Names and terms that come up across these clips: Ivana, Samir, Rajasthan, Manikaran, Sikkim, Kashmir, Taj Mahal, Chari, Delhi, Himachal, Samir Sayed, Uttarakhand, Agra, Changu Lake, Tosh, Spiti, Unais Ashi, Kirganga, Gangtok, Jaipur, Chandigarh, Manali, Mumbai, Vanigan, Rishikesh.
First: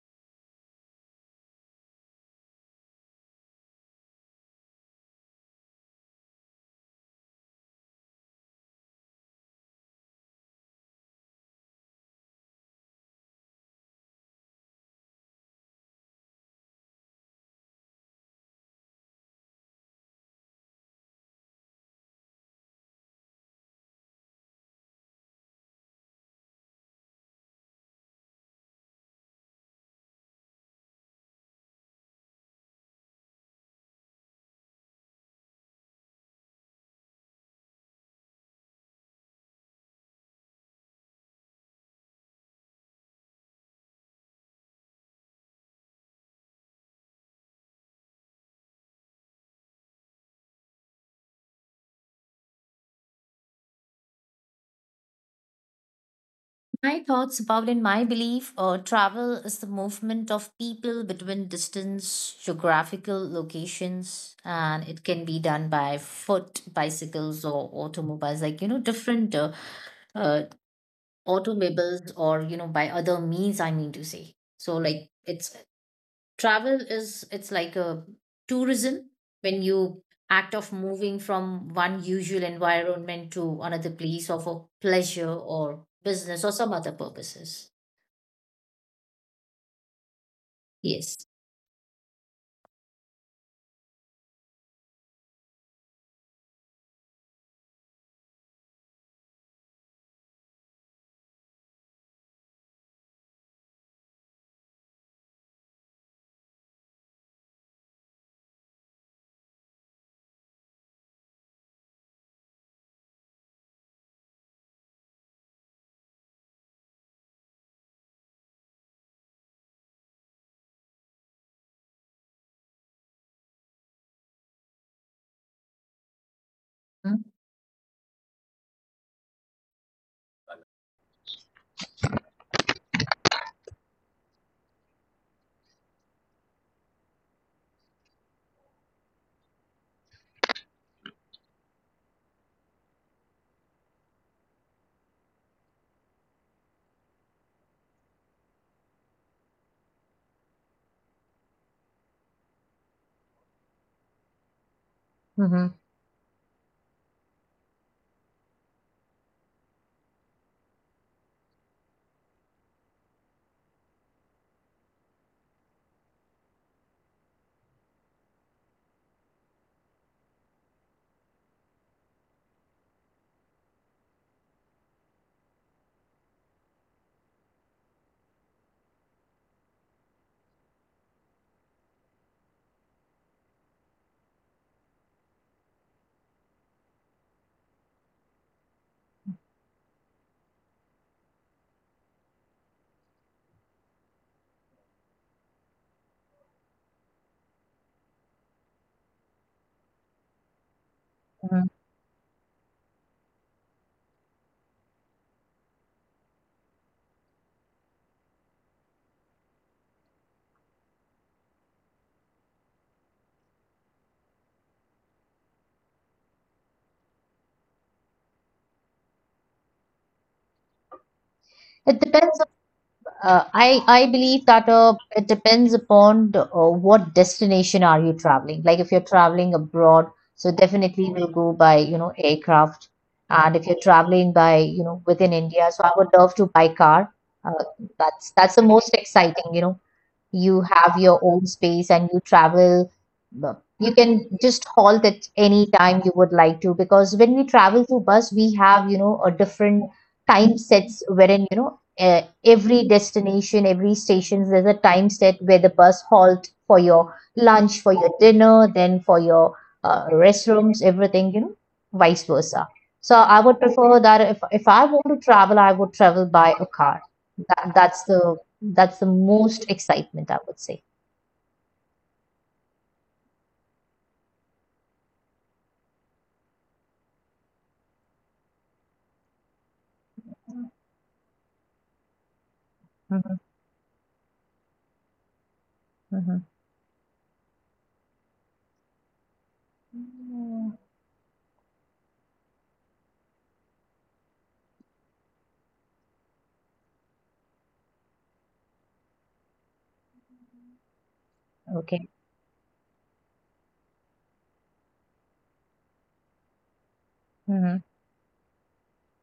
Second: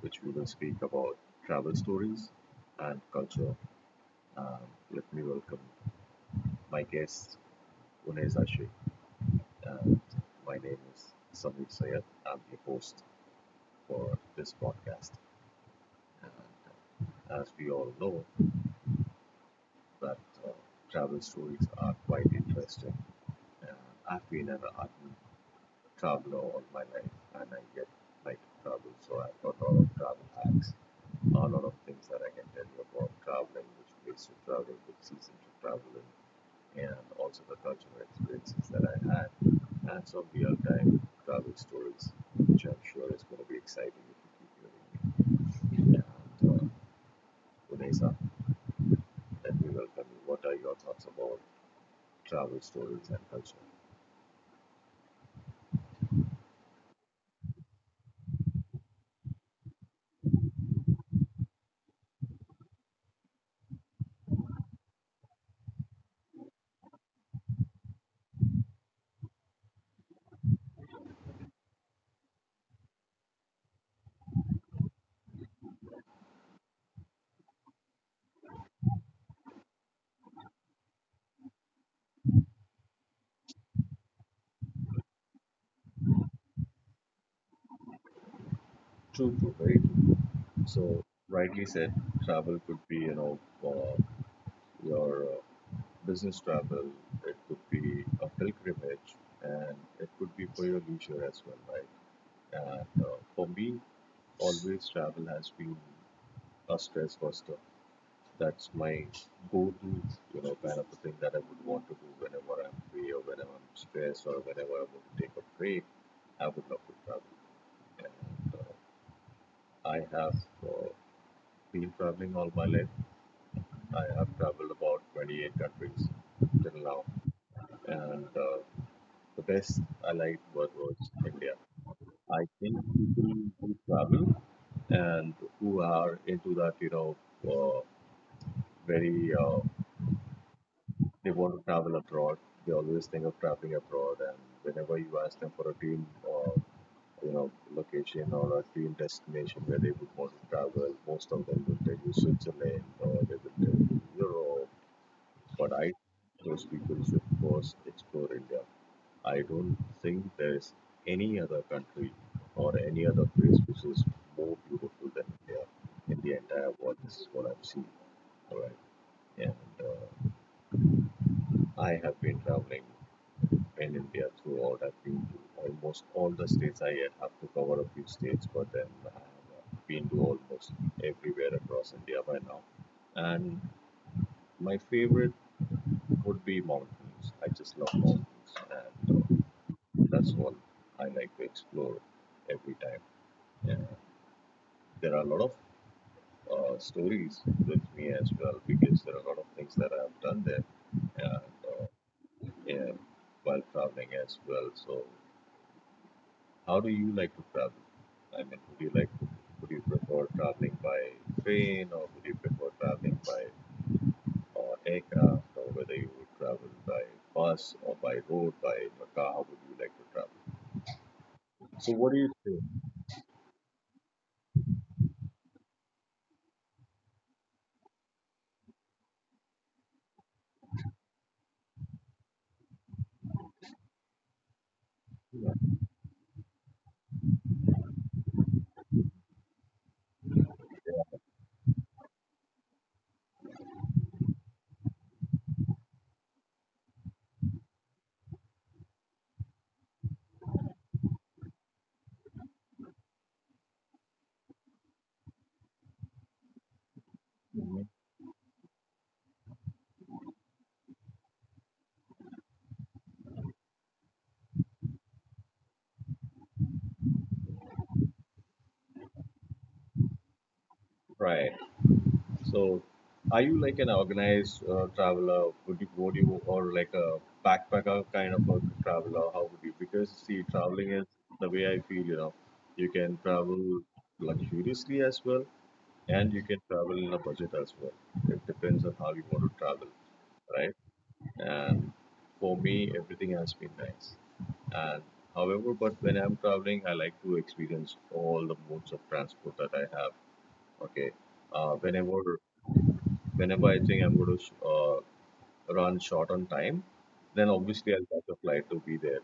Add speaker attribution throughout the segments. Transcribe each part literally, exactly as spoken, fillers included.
Speaker 1: which we will speak about travel stories and culture. Um, Let me welcome my guest, Unais Ashi, and my name is Samir Sayed. I'm your host for this podcast. And as we all know, that uh, travel stories are quite interesting. Uh, I've been an admirer travel all my life and I get like travel. So I've got a lot of travel hacks, a lot of things that I can tell you about traveling, which place to travel, which season to travel in, and also the cultural experiences that I had, and some real time travel stories, which I'm sure is going to be exciting if you keep hearing me. And uh, Unesa, let me welcome you. What are your thoughts about travel stories and culture?
Speaker 2: My thoughts about in my belief, uh, travel is the movement of people between distance, geographical locations, and it can be done by foot, bicycles, or automobiles, like, you know, different uh, uh, automobiles or, you know, by other means, I mean to say. So, like, it's travel is, it's like a tourism when you act of moving from one usual environment to another place or for pleasure or business or some other purposes.
Speaker 1: True, true, very. So,
Speaker 2: Yes.
Speaker 1: rightly said, travel could be, you know, uh, your uh, business travel, it could be a pilgrimage, and it could be for your leisure as well, right? And uh, for me, always travel has been a stress buster. That's my go-to, you know, kind of a thing that I would want to do whenever I'm free or whenever I'm stressed or whenever I want to take a break. I would love to travel. And uh, I have uh, been traveling all my life. I have traveled about twenty-eight countries till now,
Speaker 2: Mm-hmm.
Speaker 1: and uh, the best I liked was, was India. I think people who travel and who are into that, you know, uh, very uh, they want to travel abroad. They always think of traveling abroad, and whenever you ask them for a dream uh, you know, location or a dream destination where they would want to travel. Most of them will tell you Switzerland or they will tell you Europe. But I those people should first explore India. I don't think there is any other country or any other place which is more beautiful than India in the entire world. This is what I've seen. All right. And uh, I have been traveling in India throughout. I've been to almost all the states. I yet have to cover a few states, but then I have uh, been to almost everywhere across India by now. And my favorite would be mountains. I just love mountains, and uh, that's what I like to explore every time. And there are a lot of uh, stories with me as well because there are a lot of things that I have done there and
Speaker 2: Hmm.
Speaker 1: uh, yeah, while traveling as well. So, how do you like to travel? I mean, would you like to, would you prefer traveling by train or would you prefer traveling by uh, aircraft or whether you would travel by bus or by road, by car? How would you like to travel? So
Speaker 2: It
Speaker 1: what do you
Speaker 2: depends.
Speaker 1: think?
Speaker 2: Uh, I I believe that uh, it depends upon the, uh, what destination are you traveling. Like if you're traveling abroad, so definitely we'll go by you know aircraft. And if you're traveling by you know within India, so I would love to buy car. Uh, that's that's the most exciting, you know. You have your own space and you travel, uh, you can just halt at any time you would like to, because when we travel through bus we have, you know a different time sets wherein, you know uh, every destination, every station, there's a time set where the bus halt for your lunch,
Speaker 1: Mhm.
Speaker 2: for your dinner, then for your uh, restrooms, everything, you know vice versa. So I would prefer that if if I want to travel, I would travel by a car. That that's the that's the most excitement, I would say.
Speaker 1: Right. So, are you like an organized uh, traveler? Would you, would you, or like a backpacker kind of a traveler? How would you? Because see, traveling is the way I feel. You know, you can
Speaker 2: Mm-hmm.
Speaker 1: travel luxuriously as well, and
Speaker 2: Mm-hmm.
Speaker 1: you can travel in a budget as well. It depends on how you want to travel,
Speaker 2: Mm.
Speaker 1: right? And for me, everything has been nice. And however, but when I'm traveling, I like to experience all the modes of transport that I have. Okay. Uh,
Speaker 2: Okay.
Speaker 1: whenever Whenever I think I'm going to sh- uh, run short on time, then
Speaker 2: Mm-hmm.
Speaker 1: obviously I'll catch a flight to be there.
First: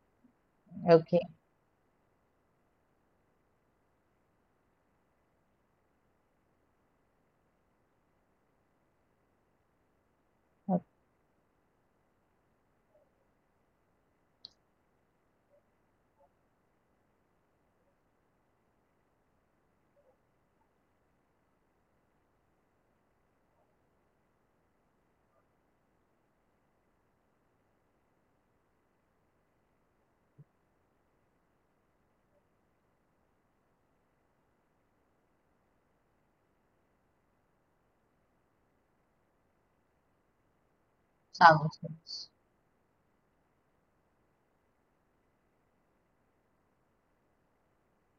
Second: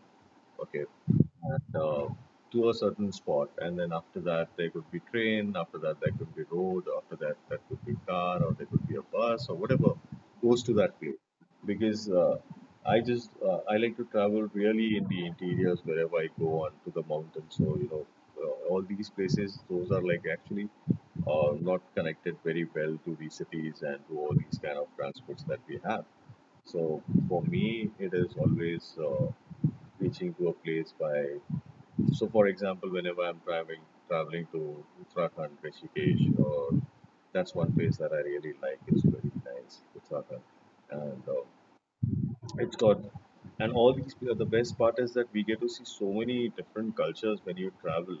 Speaker 1: Okay.
Speaker 2: Okay.
Speaker 1: And, uh, to a certain spot, and then after that there could be train, after that there could be road, after that that could be car, or there could be a bus or whatever goes to
Speaker 2: o-
Speaker 1: that place. Because uh, I just uh, I like to travel really in the interiors wherever I go on to the mountains. So you know uh, all these places, those are like actually uh, not connected very well to the cities and to all these kind of transports that we have. So for me, it is always uh, reaching to a place by. So, for example, whenever I'm traveling traveling to Uttarakhand, Rishikesh, or that's one place that I really like. It's very nice, Uttarakhand, and uh,
Speaker 2: Thousands.
Speaker 1: it's got, and all these. The best part is that we get to see so many different cultures when you travel.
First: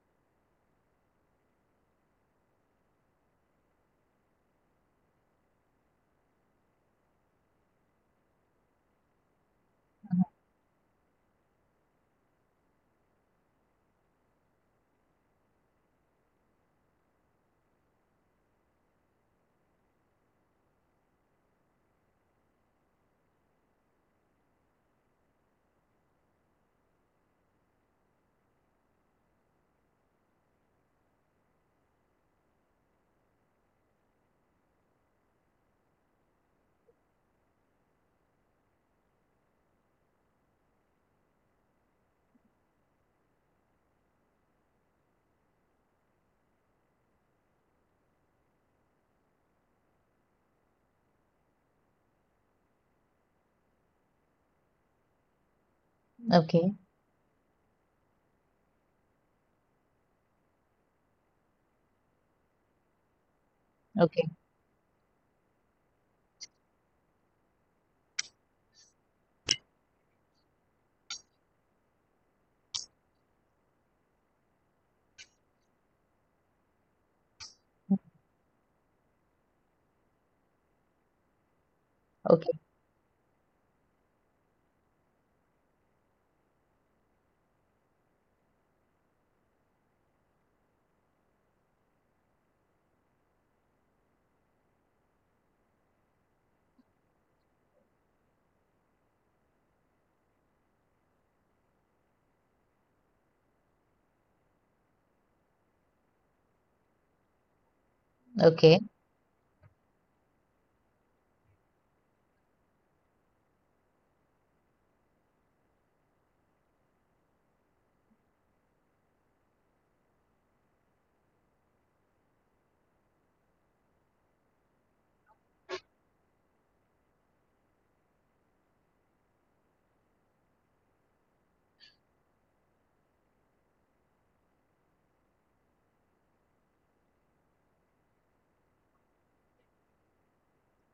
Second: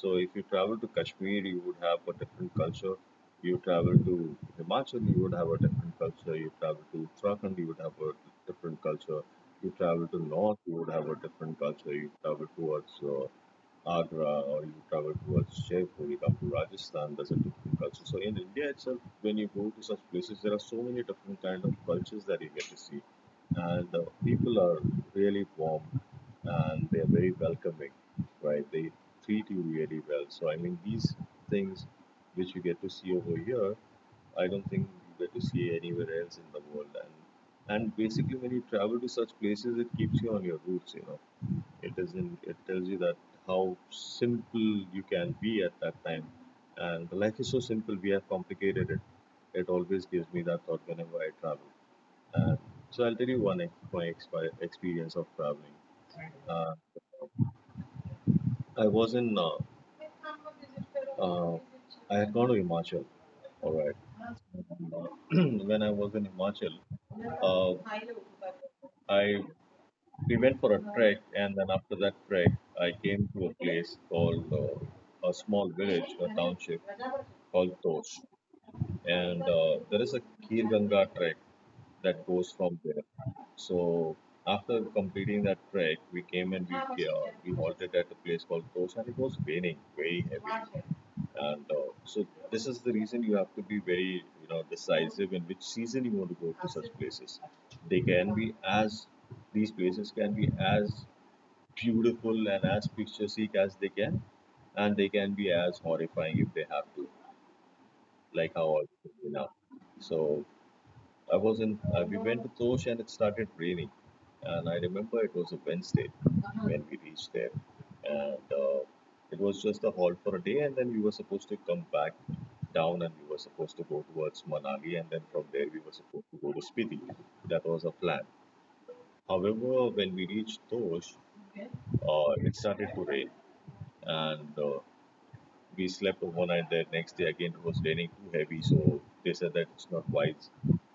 Speaker 1: So if you travel to Kashmir, you would have a different culture. You travel to Himachal, you would have a different culture. You travel to Uttarakhand, you would have a different culture. You travel to North, you would have a different culture. You travel towards uh, Agra or you travel towards Jaipur, you come to Rajasthan, there's a different culture. So in India itself, when you go to such places, there are so many different kind of cultures that you get to see, and the people are really warm and they're very welcoming, right? They treat you really well. So I mean these things which you get to see over here, I don't think you get to see anywhere else in the world. And and basically when you travel to such places, it keeps you on your roots. You know, it doesn't it tells you that how simple you can be at that time. And life is so simple, we have complicated it. It always gives me that thought whenever I travel. uh, so I'll tell you one ex- my expi experience of traveling. Uh,
Speaker 2: Okay,
Speaker 1: I was in, uh, uh, I had gone to Himachal, all right.
Speaker 2: okay,
Speaker 1: And, uh, when I was in Himachal, uh, I we went for a trek, and then after that trek, I came to a place called uh, a small village, a township called Tosh. And uh, there is a Kirganga trek that goes
Speaker 2: okay,
Speaker 1: from there. So after completing that trek, we came and we uh, we halted at a place called Tosh, and it was raining very heavy. And uh, so this is the reason you have to be very you know decisive in which season you want to go to such places. They can be as these places can be as beautiful and as picturesque as they can, and they can be as horrifying if they have to, like how I
Speaker 2: okay.
Speaker 1: you now. So I was in uh, we went to Tosh and it started raining, and I remember it was a Wednesday when we reached there. And uh, it was just a halt for a day and then we were supposed to come back down, and we were supposed to go towards Manali and then from there we were supposed to go to Spiti. That was a plan. However, when we reached Tosh, uh, it started to rain, and uh, we slept overnight there. Next day, again, it was raining too heavy, so they said that it's not wise,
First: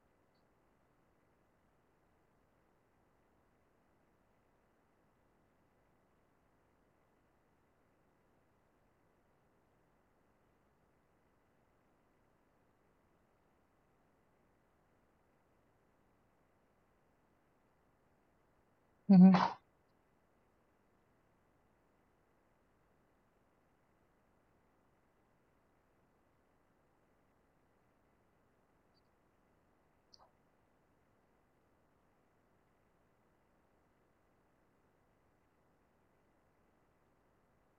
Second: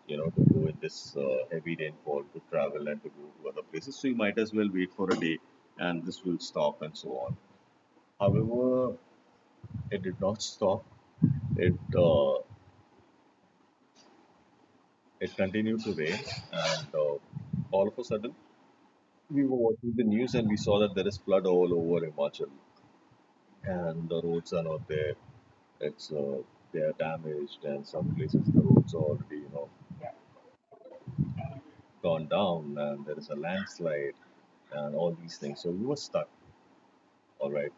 Speaker 1: you know, to go in this uh, heavy rainfall to travel and to go to other places. So you might as well wait for a day, and this will stop and so on. However, it did not stop. It uh, it continued to rain, and uh, all of a sudden,
Speaker 2: Mm-hmm.
Speaker 1: we were watching the news and we saw that there is flood all over Himachal and the roads are not there. It's uh, They are damaged, and some places the roads are already you know gone down, and there is a landslide, and all these things. So we were stuck. All right.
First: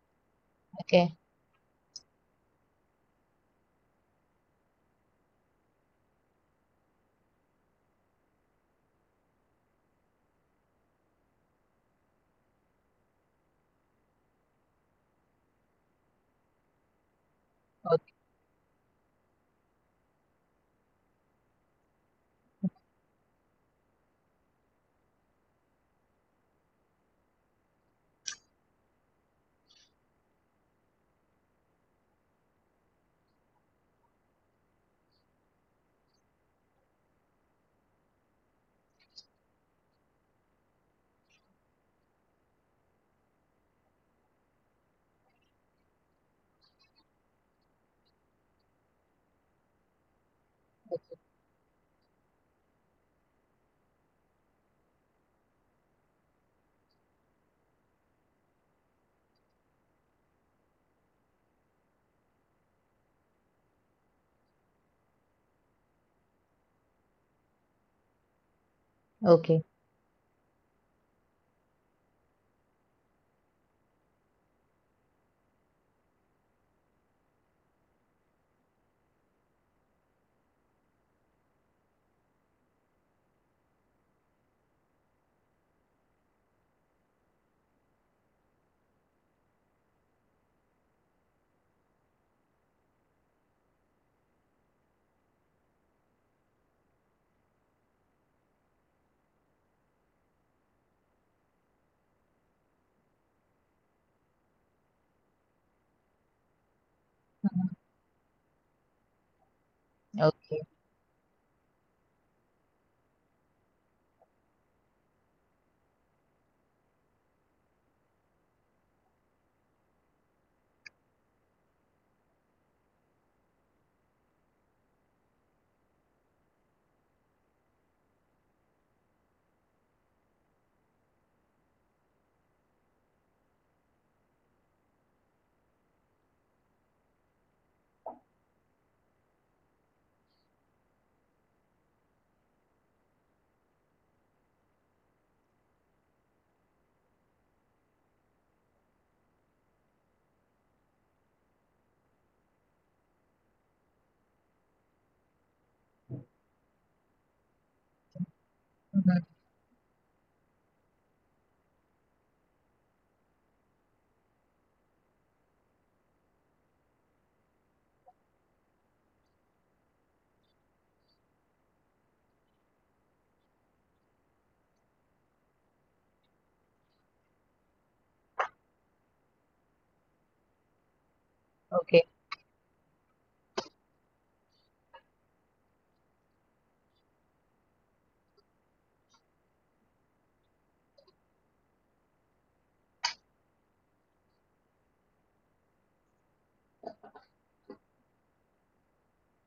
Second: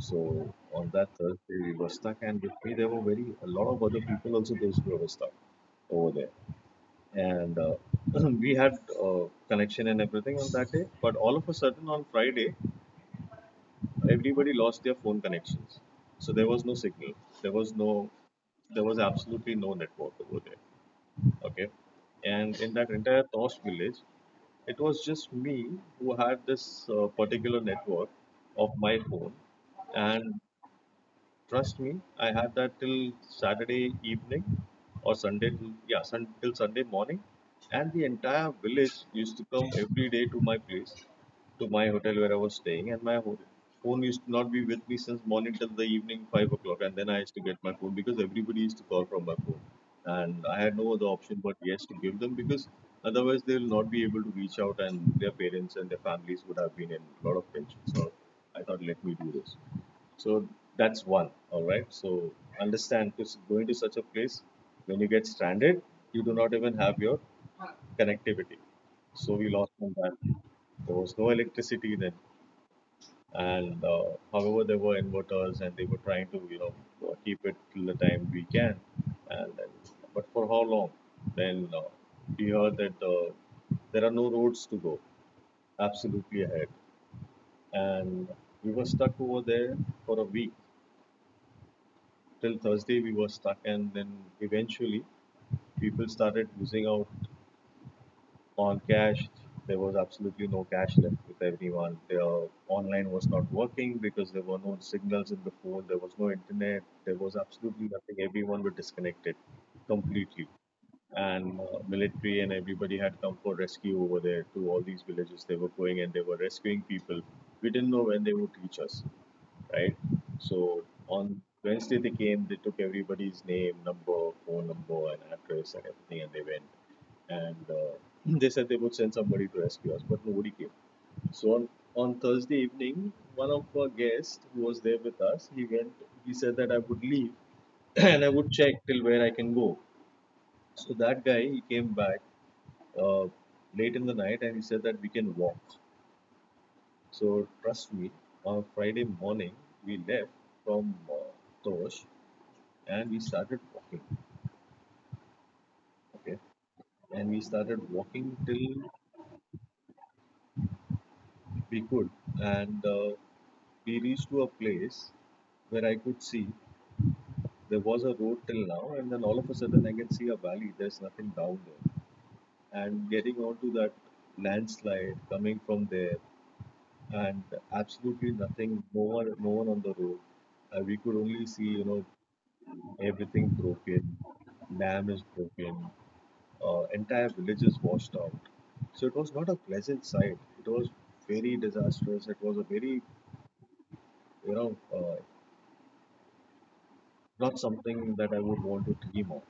Speaker 1: So on that
Speaker 2: Okay,
Speaker 1: Thursday we were stuck, and with me there were very a lot of other people also those who were stuck over there. And uh, we had uh, connection and everything on that day, but all of a sudden on Friday everybody lost their phone connections. So there was no signal. There was no
Speaker 2: okay,
Speaker 1: there was absolutely no network over there. Okay. And in that entire Tosh village, it was just me who had this uh, particular network of my phone, and trust me, I had that till Saturday evening or Sunday, yeah, sun, till Sunday morning. And the entire village used to come every day to my place, to my hotel where I was staying. And my ho- phone used to not be with me since morning till the evening, five o'clock. And then I used to get my phone because everybody used to call from my phone. And I had no other option but yes to give them because otherwise they will not be able to reach out and their parents and their families would have been in a lot of tension. So I thought, let me do this. So that's one. All right. So understand because going to such a place, when you get stranded, you do not even have your connectivity. So we
Speaker 2: okay.
Speaker 1: lost on that. There was no electricity then, and uh, however, there were inverters, and they were trying to you know uh, keep it till the time we can, and then but for how long? Then uh, we heard that uh, there are no roads to go absolutely ahead, and we were stuck over there for a week till Thursday we were stuck and then eventually people started losing out on cash. There was absolutely no cash left with everyone. Their online was not working because there were no signals in the phone, there was no internet, there was
Speaker 2: Mhm.
Speaker 1: absolutely nothing. Everyone were disconnected completely.
Speaker 2: Okay.
Speaker 1: And uh, military and everybody had come for rescue over there to all these villages. They were going and they were rescuing people. We didn't know when they would reach us, right? So on Wednesday they came, they took everybody's name, number, phone number, and address and everything, and they went. And uh, they said they would send somebody to rescue us, but nobody came. So on, on Thursday evening, one of our guests who was there with us, he went. He said that I would leave and I would check till where I can go. So that guy, he came back uh, late in the night and he said that we can walk. So trust me, on Friday morning, we left from uh, Tosh and we started walking, okay, and we started walking till
Speaker 2: Mhm.
Speaker 1: we could, and uh, we reached to a place where I could see there was a road till now, and then all of a sudden I can see a valley, there's nothing down there, and getting onto that landslide coming from there, and absolutely nothing, no one, no one on the road. Uh, we could only see you know
Speaker 2: Okay.
Speaker 1: everything broken, dam is broken, uh, entire villages washed out. So it was not a pleasant sight. It was very disastrous. It was a very, you know, uh, not something that I would want to dream of.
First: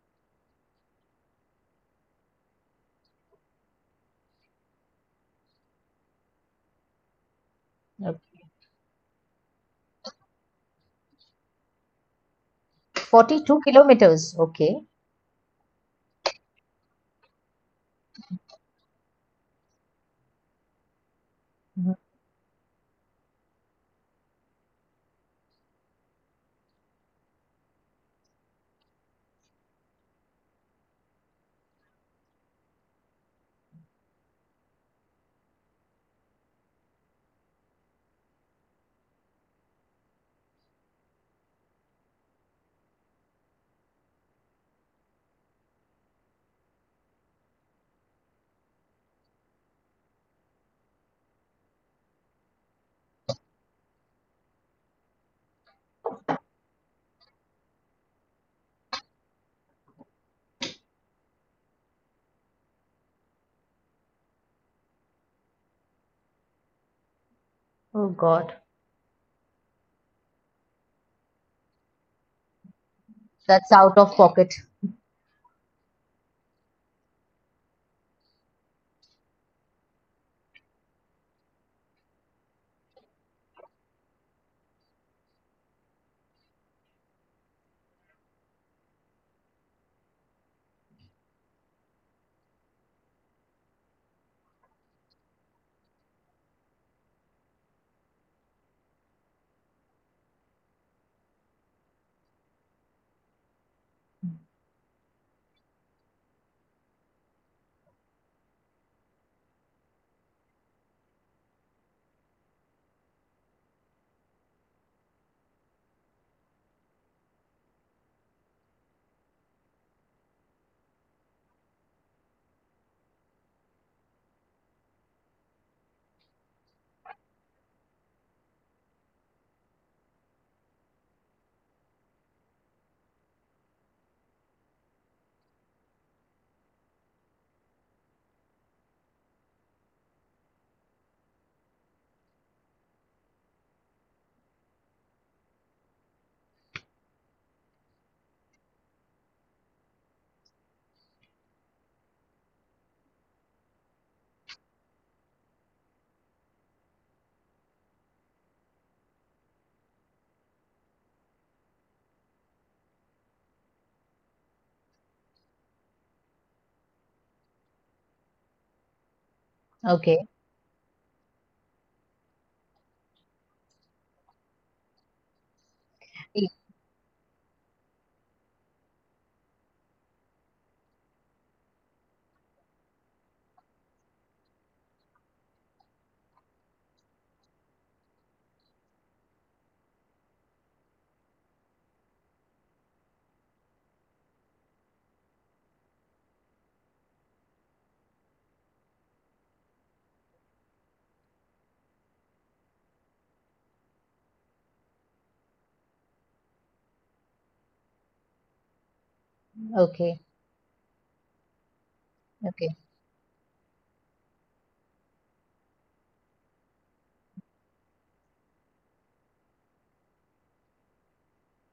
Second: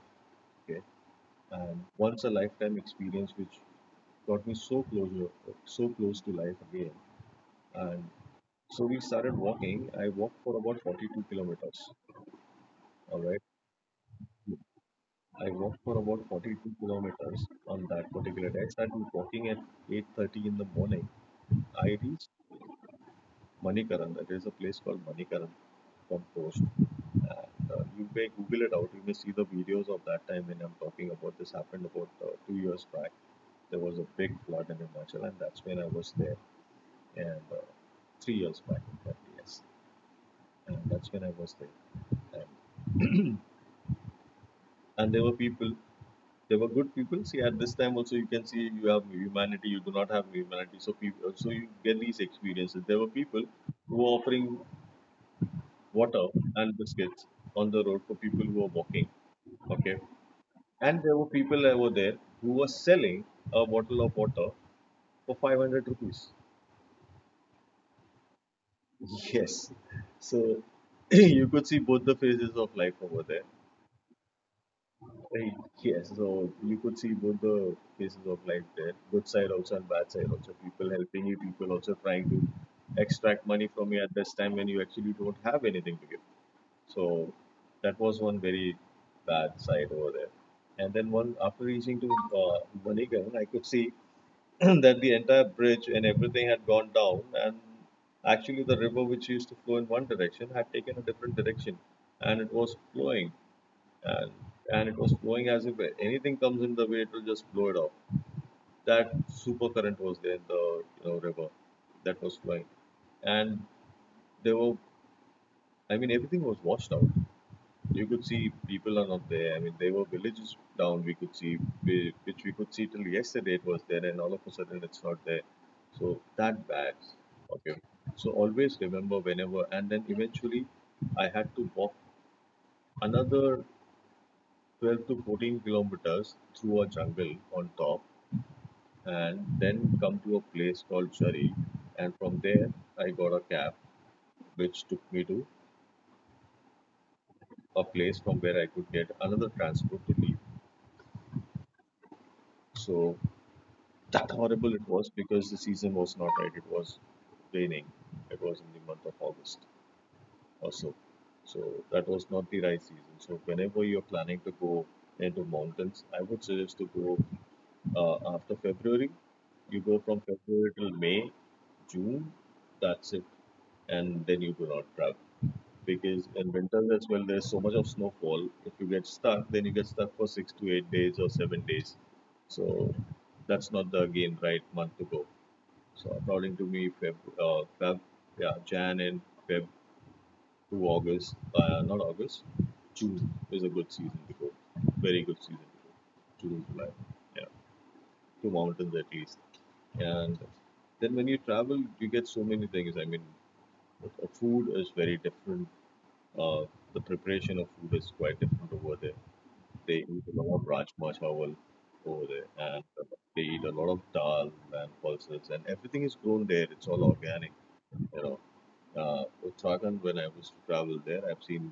Speaker 1: Okay, and once a lifetime experience which got me so close, so close to life again. And
Speaker 2: Uh,
Speaker 1: so we started walking. I walked for about forty-two kilometers. All right,
Speaker 2: forty-two kilometers. Okay.
Speaker 1: I walked for about forty-two kilometers on that particular day. I started walking at eight thirty in the morning.
Speaker 2: Mhm.
Speaker 1: I reached Manikaran. That is a place called Manikaran Compost. And uh, you may Google it out. You may see the videos of that time when I'm talking about this happened about uh, two years back. There was a big flood in Himachal, and that's when I was there. And uh, three years back, in fact, yes. And that's when I was there. And, and there were people. There were good people. See, at this time also, you can see you have humanity. You do not have humanity. So people. So you get these experiences. There were people who were offering water and biscuits on the road for people who were walking. Okay. And there were people that were there who were selling a bottle of water for five hundred rupees.
Speaker 2: Oh God.
Speaker 1: Yes. So you could see both the phases of life over there.
Speaker 2: That's out of pocket.
Speaker 1: Right. Yes. So you could see both the phases of life there, good side also and bad side also. People helping you, people also trying to extract money from you at this time when you actually don't have anything to give. So that was one very bad side over there. And then one after reaching to uh, Vanigan, I could see that the entire bridge and everything had gone down, and actually the river which used to flow in one direction had taken a different direction, and it was flowing, and and it was flowing as if anything comes in the way, it will just blow it off. That super current was there in the you know river that was flowing, and there were, I mean, everything was washed out, you could see people are not there. I mean, there were villages down we could see, whi- which we could see till yesterday it was there, and all of a sudden it's not there. So that bad. Okay. So always remember whenever, and then eventually I had to walk another twelve to fourteen kilometers through a jungle on top, and then come to a place called Chari. And from there, I got a cab which took me to a place from where I could get another transport to leave. So that horrible it was because the season was not right. It was raining. It was in the month of August or so. So that was not the right season. So whenever you're planning to go into mountains, I would suggest to go uh, after February. You go from
Speaker 2: Okay.
Speaker 1: February till May, June. That's it, and then you do not travel because
Speaker 2: Okay.
Speaker 1: in winters as well there's so much of snowfall. If you get stuck, then you get stuck for six to eight days or seven days. So that's not the again right month to go. So according to me, Feb, uh, Feb, yeah, Jan and Feb to August, uh, not August, June is a good season to go. Very good season to go. June, July, yeah, to mountains at least. And then when you travel, you get so many things. I mean, uh, food is very different. Uh, the preparation of food is quite different over there. They
Speaker 2: Okay.
Speaker 1: eat a lot of rajma chawal over there,
Speaker 2: Okay.
Speaker 1: and uh, they eat a lot of dal and pulses, and everything is grown there. It's all organic, you know uh, Uttarakhand when I was to travel there. I've seen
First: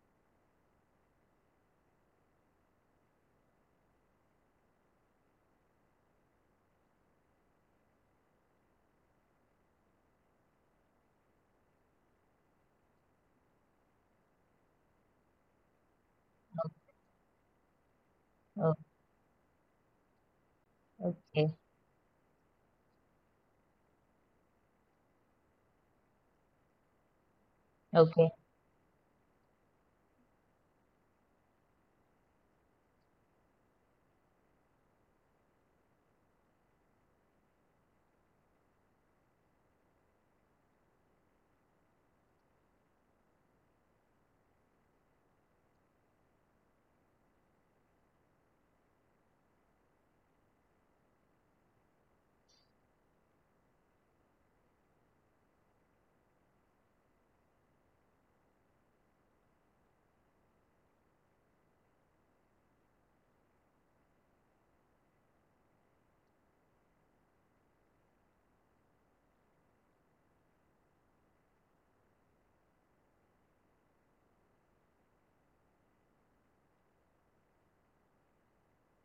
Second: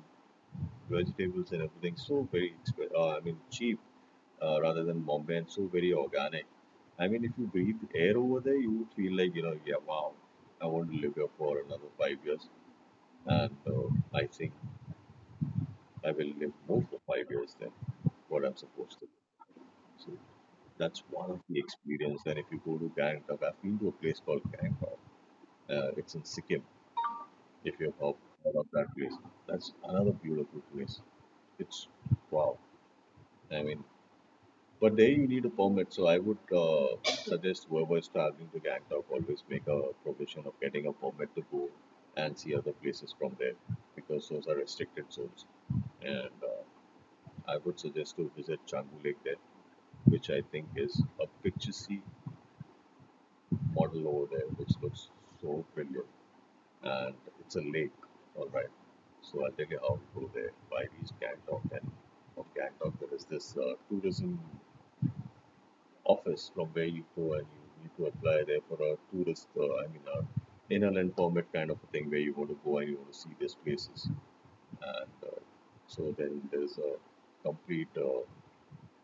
Speaker 1: vegetables and everything so very, exp- uh, I mean, cheap uh, rather than Bombay and so very organic. I mean, if you breathe air over there, you would feel like, you know, yeah, wow, I want to live here for another five years. And uh, I think I will live more for five years than what I'm
Speaker 2: Oh,
Speaker 1: supposed to. So that's one of
Speaker 2: okay.
Speaker 1: the experience. And if you go to Gangtok, I've been to a place called Gangtok. Uh, it's in Sikkim. If you pop
Speaker 2: Okay.
Speaker 1: out of that place. That's another beautiful place. It's wow. I mean, but there you need a permit. So I would uh, suggest whoever is traveling to Gangtok always make a provision of getting a permit to go and see other places from there because those are restricted zones. And uh, I would suggest to visit Changu Lake there, which I think is a picturesque model over there, which looks so brilliant. And it's a lake. All right. So I'll take you out through there. By reach Gangtok, and from Gangtok there is this uh, tourism office from where you go and you need to apply there for a tourist, uh, I mean, a inland permit kind of a thing where you want to go and you want to see these places. And uh, so then there's a complete uh,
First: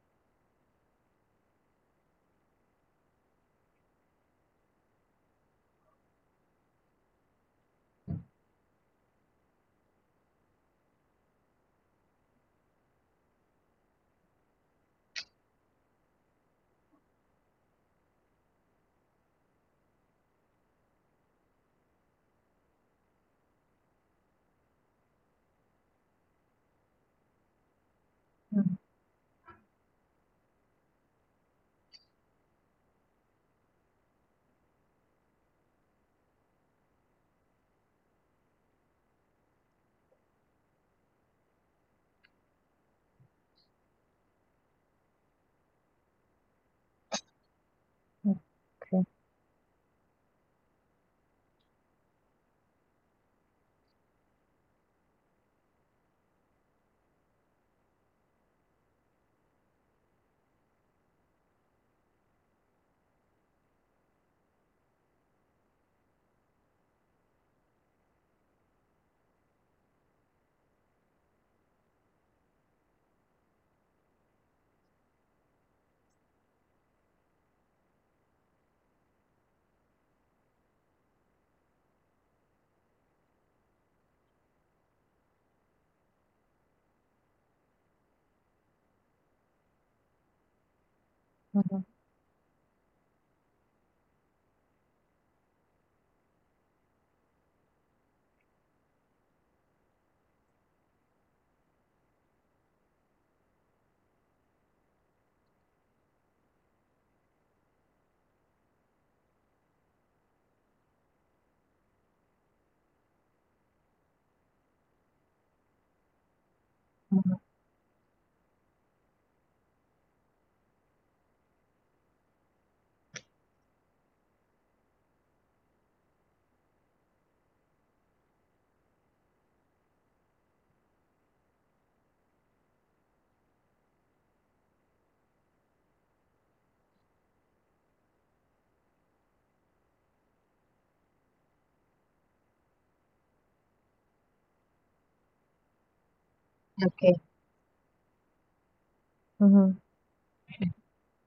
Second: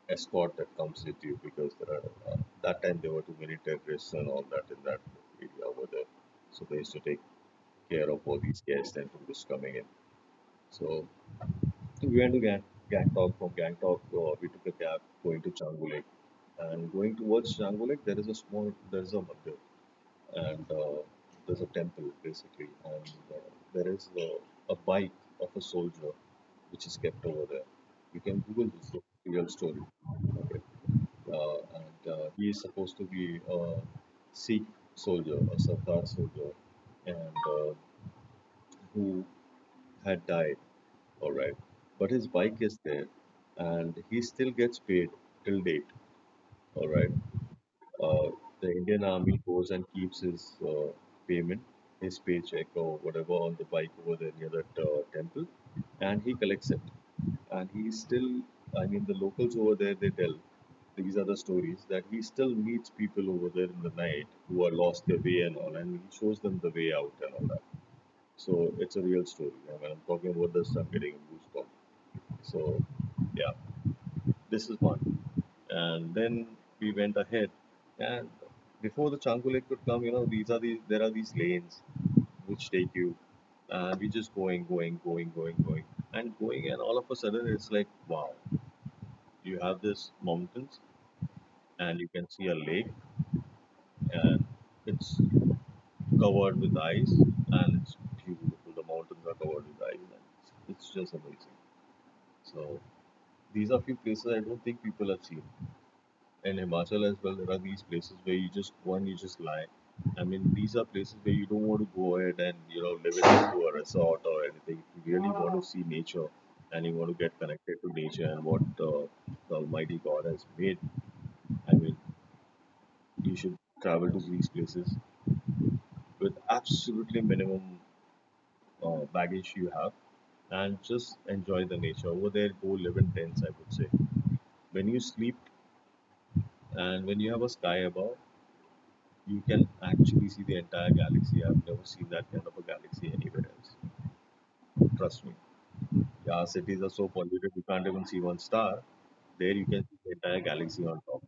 Speaker 1: escort that comes with you because there are uh, that time there were too many terrorists and all that in that area over there. So they used to take care of all these guests and tourists coming in. So we went to Gang- Gangtok. From Gangtok, uh, we took a cab going to Changu Lake. And going towards Changu Lake, there is a small, there is a mandir, and uh, there's a temple basically, and uh, there is uh, a bike of a soldier which is kept over there. You can Google
Speaker 2: Mm,
Speaker 1: this real story. Okay. Uh, and uh, he is supposed to be a Sikh soldier, a Sardar soldier, and uh, who had died, all right. But his bike is there and he still gets paid till date. All right. Uh, the Indian
Speaker 2: okay.
Speaker 1: Army goes and keeps his uh, payment, his paycheck or whatever on the bike over there near that uh, temple and he collects it. And he still, I mean, the locals over there, they tell these are the stories that he still meets people over there in the night who are lost their way and all, and he shows them the way out and all that. So it's a real story. I mean, I'm talking about this, I'm getting a goosebump. So yeah, this is one. And then we went ahead, and before the Changu Lake could come, you know, these are the there are these lanes which take you, and we just going, going, going, going, going, and going, and all of a sudden it's like wow, you have this mountains,
Speaker 2: Mhm,
Speaker 1: and you can see a lake, and it's covered with ice, and it's beautiful. The mountains are covered with ice, and it's, it's just amazing. So these are few places I don't think people have seen. In Himachal as well, there are these places where you just one, you just lie. I mean, these are places where you don't want to go ahead and you know live it a resort or anything. If you really want to see nature and you want to
Speaker 2: mhm,
Speaker 1: get connected to nature and what uh, the Almighty God has made, I mean, you should travel to these places with absolutely minimum uh, baggage you have and just enjoy the nature over there. Go live in tents, I would say. When you sleep and when you have a sky above, you can actually see the entire galaxy. I've never seen that kind of a galaxy anywhere else. Trust me. Our cities are so
Speaker 2: okay.
Speaker 1: polluted, you can't even see one star. There you
Speaker 2: Mhm,
Speaker 1: can see the entire galaxy on top.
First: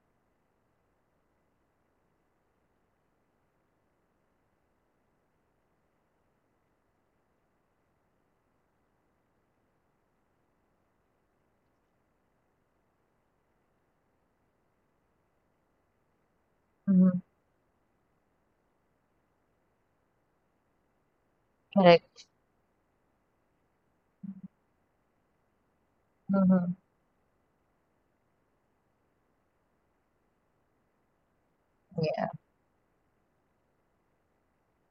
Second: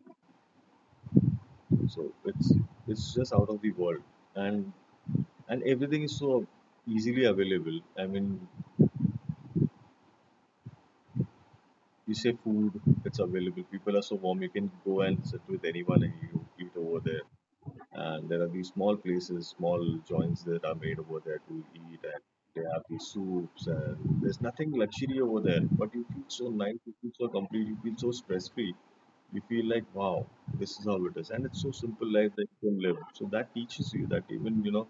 Speaker 1: So it's it's just out of the world, and and everything is so easily available. I mean, you say food, it's available. People are so warm, you can go and sit with anyone and you eat over
Speaker 2: mhm.
Speaker 1: there. And there are these small places, small joints that are made over there to eat, and
Speaker 2: Correct.
Speaker 1: they have these soups, and there's nothing luxury over there, but you feel so
Speaker 2: Mhm.
Speaker 1: nice, you feel so complete, you feel so stress free. You feel like, wow, this is how it is, and it's so simple
Speaker 2: Yeah.
Speaker 1: life that you can live. So that teaches you that, even you know,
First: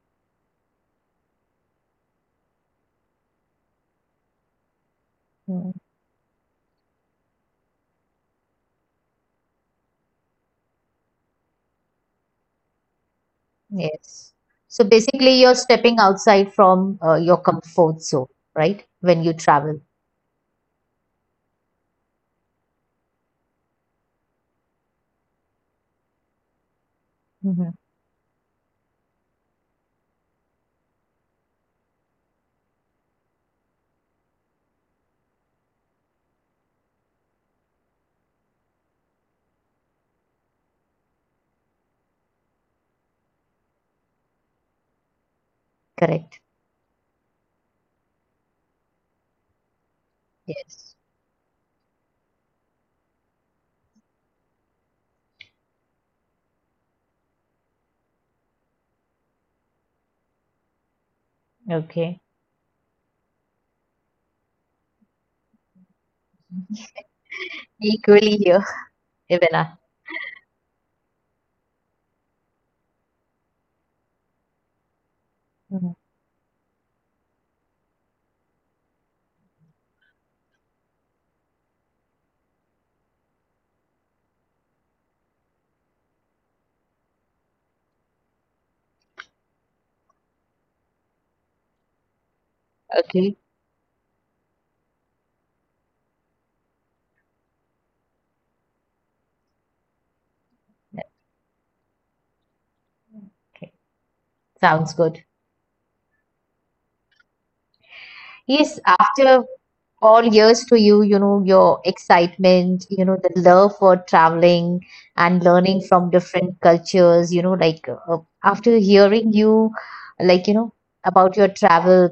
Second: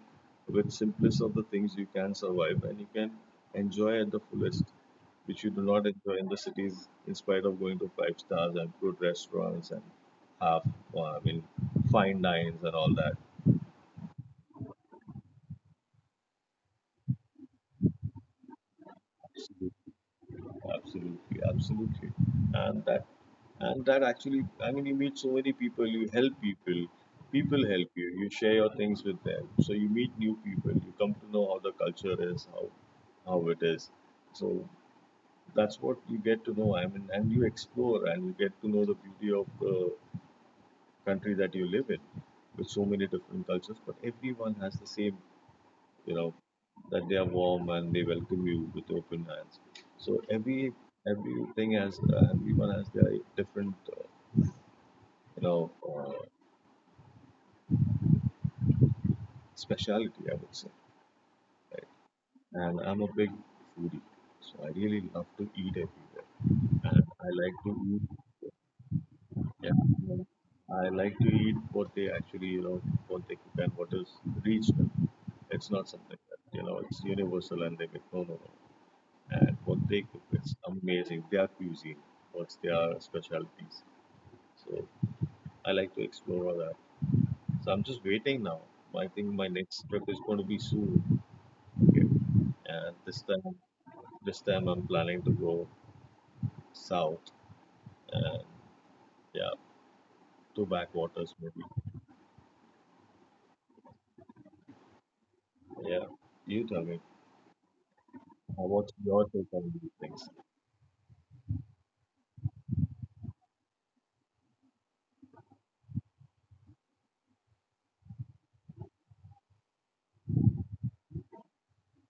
Speaker 1: with simplest of the things, you can survive and you can enjoy at the fullest, which you do
Speaker 2: Mm,
Speaker 1: not enjoy in the cities in spite of going to five stars and good restaurants and half, uh, I mean, fine dines and all that.
Speaker 2: yes. So basically, you're stepping outside from uh, your comfort zone, right? When you travel.
Speaker 1: Absolutely, absolutely, absolutely. And that and that actually, I mean, you meet so many people, you help people, people
Speaker 2: Hmm.
Speaker 1: help you, you share your things with them. So you meet new people, you come to know how the culture is, how how it is. So that's what you get to know. I mean, and you explore and you get to know the beauty of the country that you live in with so many different cultures, but everyone has the same, you know,
Speaker 2: Correct.
Speaker 1: that they are warm and they welcome you with open hands. So every
Speaker 2: Yes.
Speaker 1: everything has uh, everyone has their different, uh, you know, uh, speciality, I would say.
Speaker 2: Okay.
Speaker 1: And I'm a big foodie, so I really love to eat everywhere, and I like to
Speaker 2: Equally
Speaker 1: eat.
Speaker 2: here, Ivana.
Speaker 1: Yeah. I like to eat what they actually, you know, what they cook and what is regional. It's not
Speaker 2: Mhm.
Speaker 1: something that, you know, it's universal and they get no, no, no. And what they cook is amazing. Their cuisine, what's their specialties. So I like to explore all that. So I'm just waiting now. I think my next trip is going to be soon. Okay. And this
Speaker 2: Okay.
Speaker 1: time, this time I'm planning to go south and, yeah, to backwaters maybe.
Speaker 2: Okay. Sounds good.
Speaker 1: Yeah. You tell me.
Speaker 2: Yes,
Speaker 1: What's your
Speaker 2: after
Speaker 1: take on these
Speaker 2: all
Speaker 1: things?
Speaker 2: years to you, you know, your excitement, you know, the love for traveling and learning from different cultures, you know, like, uh, after hearing you, like, you know, about your travel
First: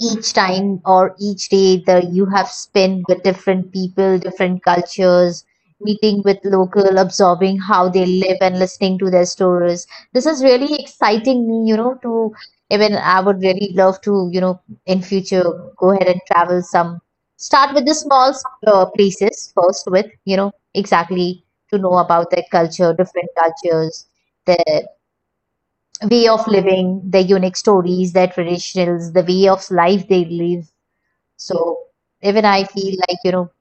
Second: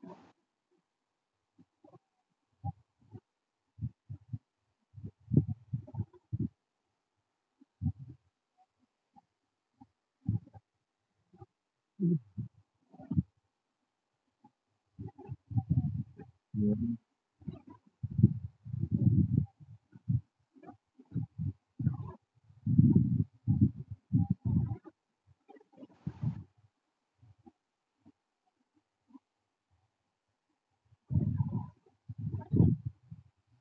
Speaker 2: each time or each day that you have spent with different people, different cultures, meeting with local, absorbing how they live and listening to their stories. This is really exciting me, you know, to even I would really love to, you know, in future go ahead and travel
Speaker 1: Mhm.
Speaker 2: some. Start with the small, uh, places first with, you know, exactly to know about their culture, different cultures, their way of living, their unique stories, their traditions, the way of life they live. So even I feel like, you know,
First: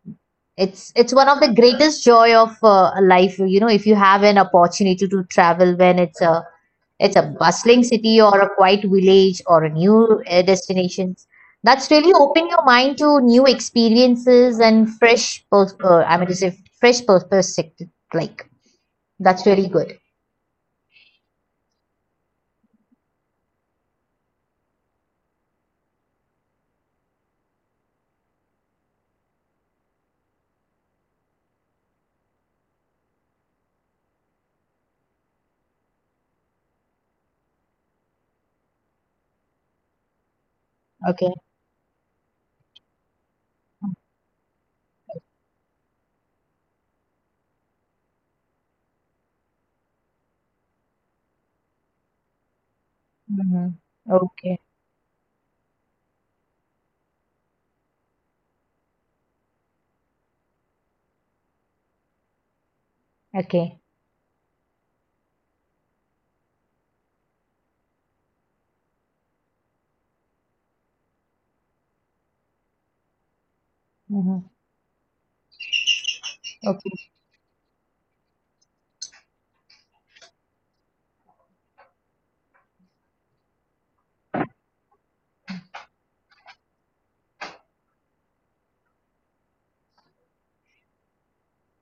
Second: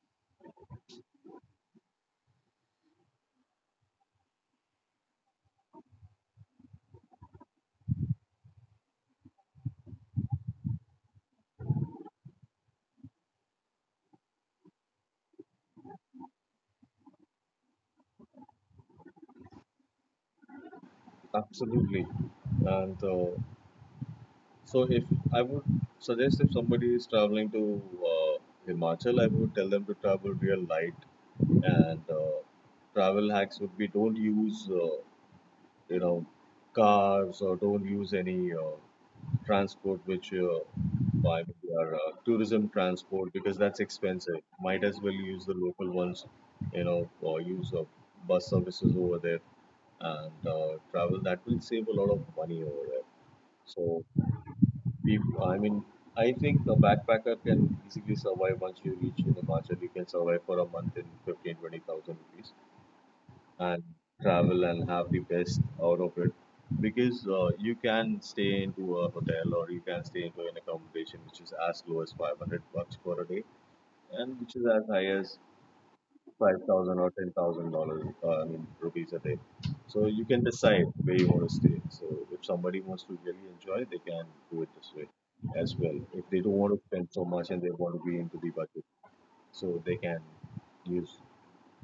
Speaker 2: it's it's one of the greatest joy of uh, life, you know, if you have an opportunity to travel, when it's a it's a bustling city or a quiet village or a new, uh, destinations. That's really open your mind to new experiences and fresh, pers- uh, I mean to say, fresh pers- perspective. Like, that's really good.
Speaker 1: Absolutely. And uh, so, if I would suggest if somebody is traveling to uh, Himachal, I would tell them to travel real light. And uh, travel hacks would be, don't use uh, you know, cars or don't use any uh, transport which uh,
Speaker 2: Okay.
Speaker 1: by our uh, tourism transport, because that's expensive. Might as well use the local ones, you know, or use uh, bus services over there and uh, travel. That will save a lot of money over there.
Speaker 2: Hmm.
Speaker 1: So,
Speaker 2: Okay.
Speaker 1: people, I mean, I think a backpacker can easily survive once you reach in the market. You can survive for a month in fifteen twenty thousand rupees
Speaker 2: Okay.
Speaker 1: and travel and have the best out of it, because uh, you can stay into a hotel or you can stay into an accommodation which is as low as five hundred bucks for a day and
Speaker 2: Hmm.
Speaker 1: which is as high as five thousand or
Speaker 2: Okay.
Speaker 1: ten thousand dollars, uh, I mean rupees a day. So you can decide where you want to stay. So if somebody wants to really enjoy, they can do it this way as well. If they don't want to spend so much and they want to be into the budget, so they can use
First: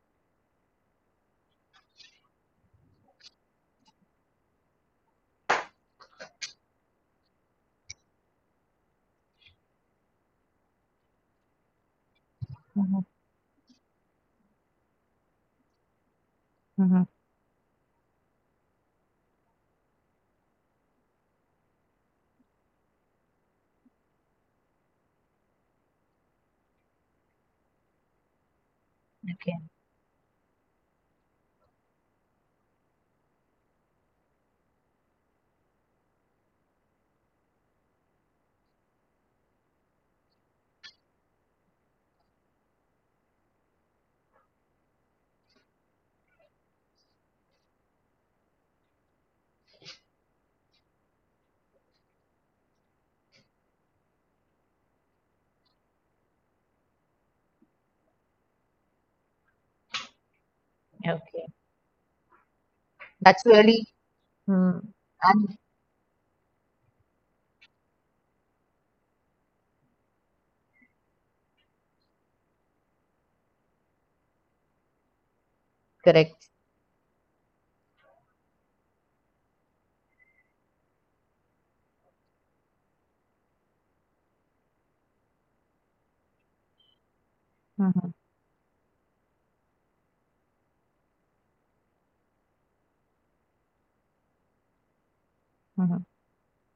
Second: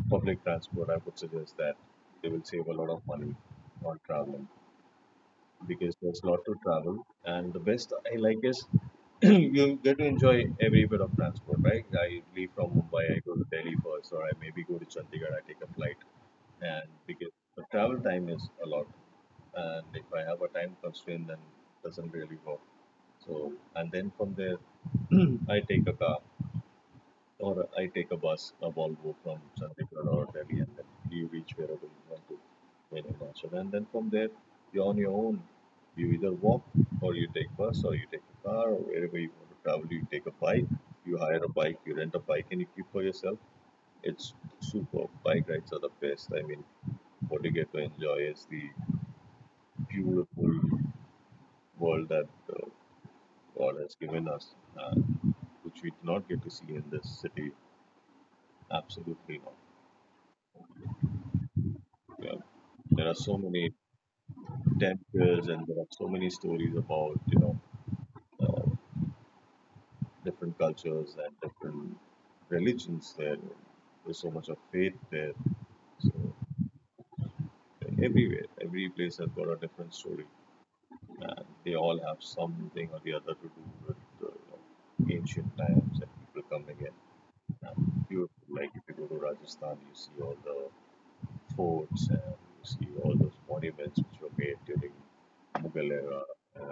Speaker 1: public transport, I would suggest that. They will save a lot of money on traveling, because there's a lot to travel. And the best I like is you get to enjoy every bit of transport, right? I leave from
Speaker 2: Hmm.
Speaker 1: Mumbai, I go to Delhi first, or I maybe go to Chandigarh, I take a flight. And
Speaker 2: Hmm.
Speaker 1: because the travel time is a lot. And if I have a time constraint, then it doesn't really work. So, and then from there, I take a car or I take a bus, a Volvo from
Speaker 2: Okay.
Speaker 1: Chandigarh or Delhi, and then you reach wherever you want to in Himachal. And then from there, you're on your own. You either walk, or you take bus, or you take a car, or wherever you want to travel, you take a bike. You hire a bike, you rent a bike, and you keep for yourself. It's super. Bike rides are the best. I mean, what you get to enjoy is the beautiful world that uh, God has given us, uh, which we do not get to see in this city. Absolutely not.
Speaker 2: Okay.
Speaker 1: Yeah, there are so
Speaker 2: That's
Speaker 1: many
Speaker 2: really, mm,
Speaker 1: temples,
Speaker 2: and
Speaker 1: and there are so many stories about, you know, uh, different cultures and different religions there. There's so much of faith there. So
Speaker 2: correct.
Speaker 1: everywhere, every place has got a different story, and they all have something or the other to do with, uh, you know, ancient times and people coming in. And
Speaker 2: Mhm,
Speaker 1: beautiful, like if you go to Rajasthan, you see all the forts and you see all those monuments which were made during Mughal
Speaker 2: mhm.
Speaker 1: era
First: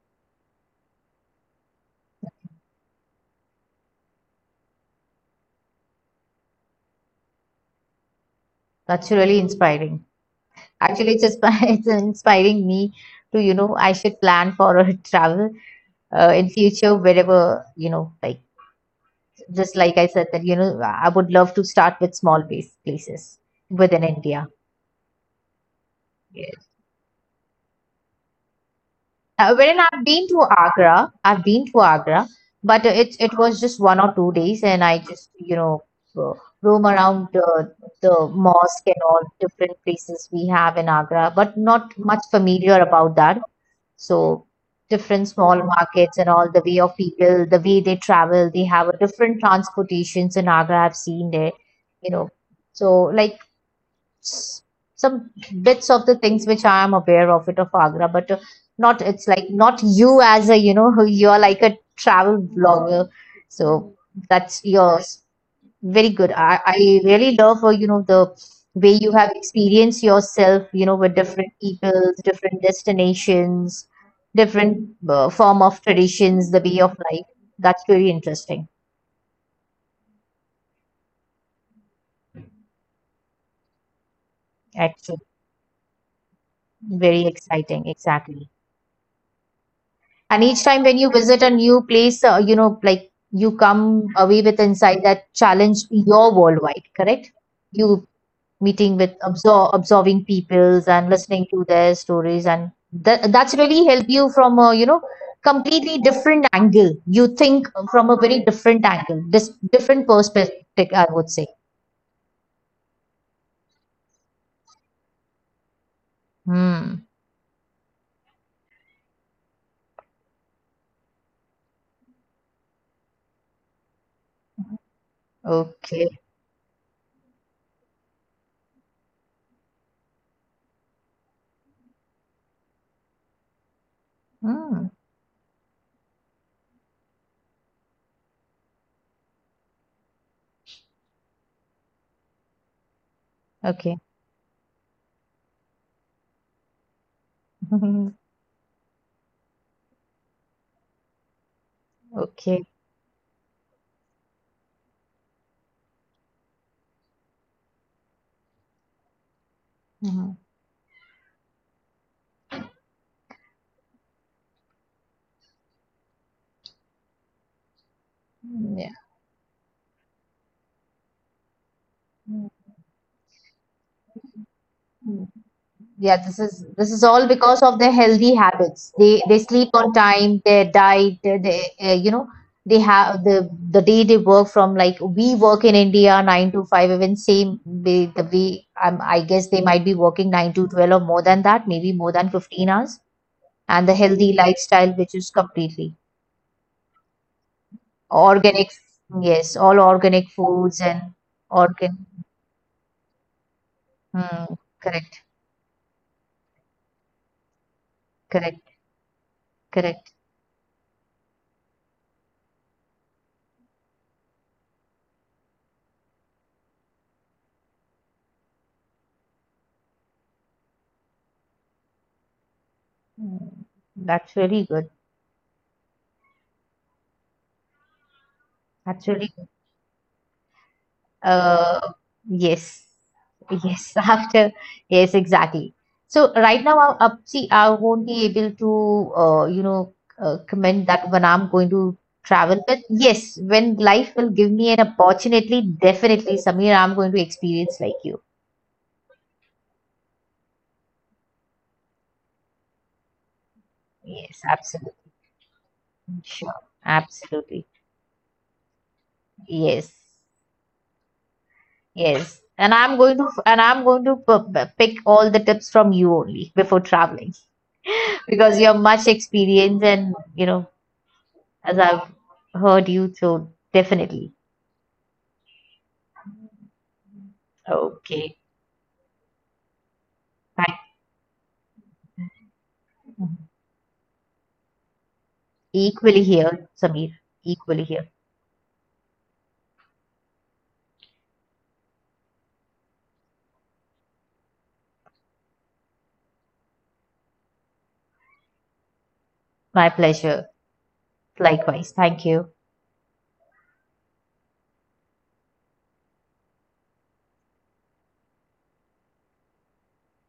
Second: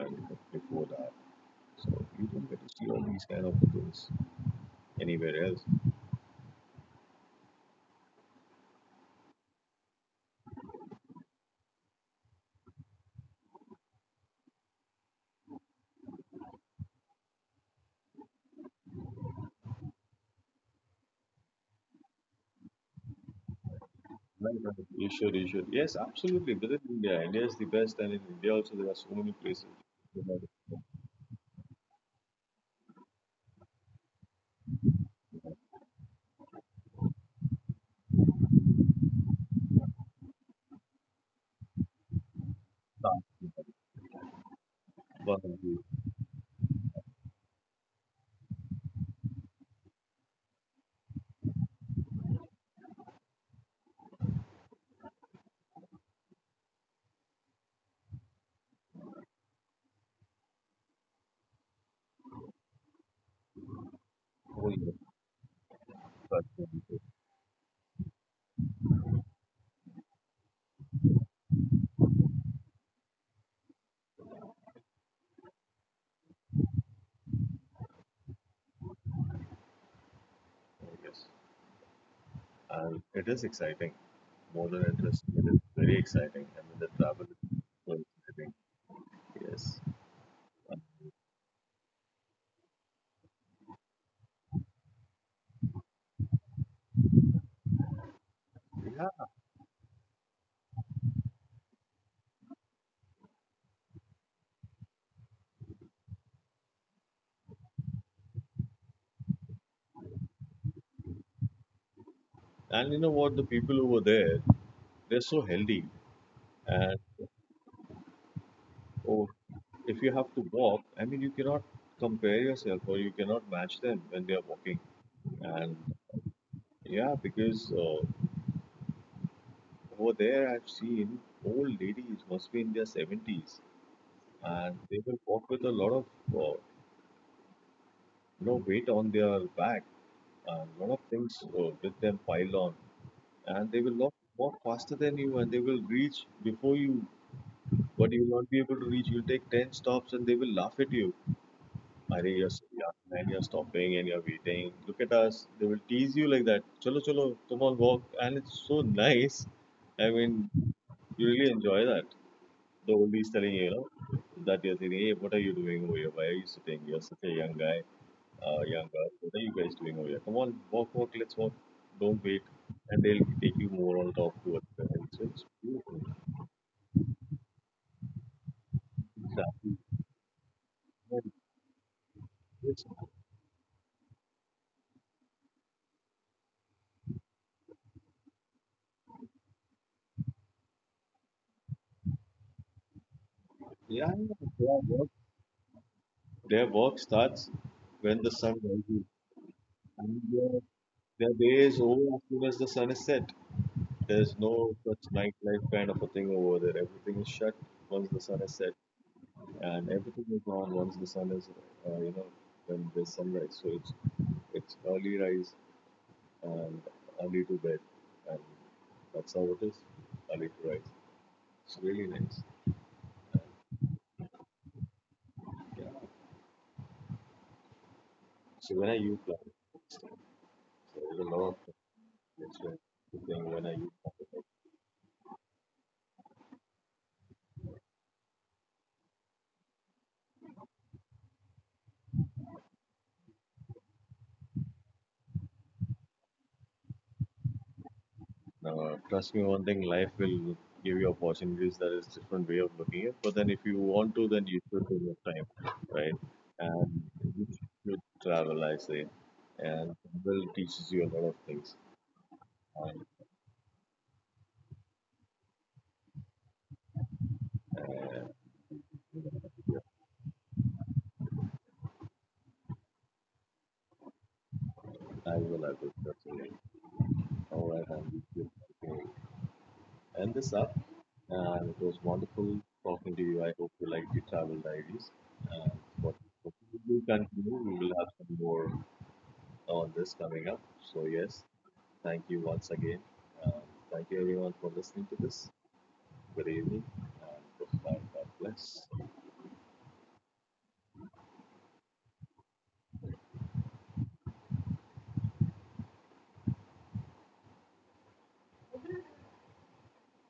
Speaker 1: and before that. So you don't get to see all these kind of things anywhere else.
Speaker 2: That's really inspiring. Actually, it's, inspi- it's inspiring me to, you know, I should plan for a travel, uh, in future, wherever, you know, like, just like I said that, you know, I would love to start with small base places within India.
Speaker 1: Right, right. You should, you should. Yes, absolutely.
Speaker 2: Yes.
Speaker 1: Visit India. India is the best, and in India also there are so many
Speaker 2: Uh,
Speaker 1: places.
Speaker 2: wherein I've
Speaker 1: You
Speaker 2: been
Speaker 1: know,
Speaker 2: to Agra, I've been to Agra, but uh, it it was just one or two days, and I just, you know, uh, roam around the the mosque and all different places we have in Agra, but not much familiar about
Speaker 1: Taj
Speaker 2: that.
Speaker 1: Mahal,
Speaker 2: So different small
Speaker 1: Burnaby,
Speaker 2: markets and all the way of people, the way they travel, they have a different transportations in Agra. I've seen there, you know. So, like, s- some bits of the things which I am aware of it of Agra, but uh, not, it's like, not you, as a, you know you are like a travel blogger, so that's
Speaker 1: Korea,
Speaker 2: yours. Very good.
Speaker 1: Taj.
Speaker 2: I, I really love, uh, you know, the way you have experienced yourself, you know, with different peoples, different destinations, different, uh, form of traditions, the way of life. That's very interesting,
Speaker 1: And it is exciting, more than
Speaker 2: actually.
Speaker 1: interesting. It is very exciting. I mean, the travel
Speaker 2: Very
Speaker 1: is
Speaker 2: exciting,
Speaker 1: so
Speaker 2: exactly.
Speaker 1: exciting. Yes.
Speaker 2: And each
Speaker 1: And,
Speaker 2: time when you visit a new place, uh, you know, like, you come away with insight that challenge your worldwide, correct? You meeting with
Speaker 1: yeah.
Speaker 2: absor absorbing peoples and listening to their stories, and that that's really help you from a, you know completely different angle. You think from a very different angle, this different perspective, I would say.
Speaker 1: And you know what? The people over there, they're so healthy. And
Speaker 2: Hmm.
Speaker 1: oh, if you have to walk, I mean, you cannot compare yourself or you cannot match them when they are walking. And
Speaker 2: Okay.
Speaker 1: yeah, because uh, over there, I've seen old ladies must be in their seventies and
Speaker 2: Hmm.
Speaker 1: they will walk with a lot of uh, you know, weight on their back and a lot of things uh, with them piled on, and they will
Speaker 2: Okay.
Speaker 1: walk walk faster than you and they will reach before you, but you will not be able to reach. You'll take ten stops and they will laugh at you. Arey, you're so
Speaker 2: Okay.
Speaker 1: young and you're stopping and you're waiting. Look at us. They will tease you like that. Chalo, chalo, come on, walk. And it's so nice. I
Speaker 2: Mhm.
Speaker 1: mean, you really enjoy that. The oldies telling you, you know, that you're saying, hey, what are you doing over here? Why are you sitting? You're such a young guy, uh, young
Speaker 2: Yeah.
Speaker 1: girl. What are you guys doing over here? Come on, walk, walk, let's walk. Don't wait.
Speaker 2: Hmm.
Speaker 1: And they'll take you more on top towards the hill. So it's beautiful.
Speaker 2: Yeah, this is this is all because of their healthy habits. They they sleep
Speaker 1: Exactly.
Speaker 2: on time, their diet, they, they uh, you know they have the the day they work from, like, we work in India nine to five. Even same way, the way, um, I guess they might be working nine to twelve, or more than that, maybe more than fifteen hours. And the
Speaker 1: Yeah,
Speaker 2: healthy
Speaker 1: yeah, yeah.
Speaker 2: lifestyle,
Speaker 1: Their work
Speaker 2: which is completely
Speaker 1: their work starts when the sun
Speaker 2: organic,
Speaker 1: rises.
Speaker 2: yes, all
Speaker 1: And
Speaker 2: organic
Speaker 1: uh,
Speaker 2: foods and
Speaker 1: their day is
Speaker 2: organ.
Speaker 1: over as soon as the sun is set. There's
Speaker 2: Hmm,
Speaker 1: no such
Speaker 2: correct,
Speaker 1: nightlife kind of a thing over there. Everything is shut once the sun is set,
Speaker 2: correct,
Speaker 1: and
Speaker 2: correct.
Speaker 1: everything is on once the sun is, uh, you know, when there's sunrise. So it's it's early rise and early to bed, and that's how it is. Early to rise. It's really nice.
Speaker 2: Hmm, that's really good.
Speaker 1: Yeah. So when are
Speaker 2: That's
Speaker 1: you
Speaker 2: really.
Speaker 1: planning? So there's a lot of
Speaker 2: Uh,
Speaker 1: things
Speaker 2: yes,
Speaker 1: when I you plan.
Speaker 2: yes. After, yes, exactly. So right now, I, uh, see, I won't be able to, uh, you know, uh, comment that when I'm going to travel. But yes, when life will give me an opportunity, definitely, Samir, I'm going to experience like you.
Speaker 1: Uh, trust me, one thing life will give you opportunities. That is different way of looking at. But then, if you want to,
Speaker 2: Yes,
Speaker 1: then you should take
Speaker 2: absolutely,
Speaker 1: your time, right?
Speaker 2: sure,
Speaker 1: And you
Speaker 2: absolutely.
Speaker 1: should travel, I say,
Speaker 2: Yes,
Speaker 1: and travel teaches you a lot of things.
Speaker 2: yes. And I'm
Speaker 1: And
Speaker 2: going to, and I'm going to p- p- pick all the tips from you only before traveling,
Speaker 1: uh,
Speaker 2: because you're much experienced and, you know as I've heard you, so definitely.
Speaker 1: I will, I will definitely. All right, and we
Speaker 2: Okay.
Speaker 1: should, okay, end this up.
Speaker 2: Thank
Speaker 1: And it was wonderful talking to you. I hope you liked the travel diaries. And what
Speaker 2: Equally here,
Speaker 1: we will
Speaker 2: Samir,
Speaker 1: continue, we
Speaker 2: equally
Speaker 1: will have
Speaker 2: here.
Speaker 1: some more, all this coming up. So, yes, thank you once again. Um, Thank you everyone for listening to this. Good evening and goodbye. God bless.
Speaker 2: My pleasure. Likewise. Thank you.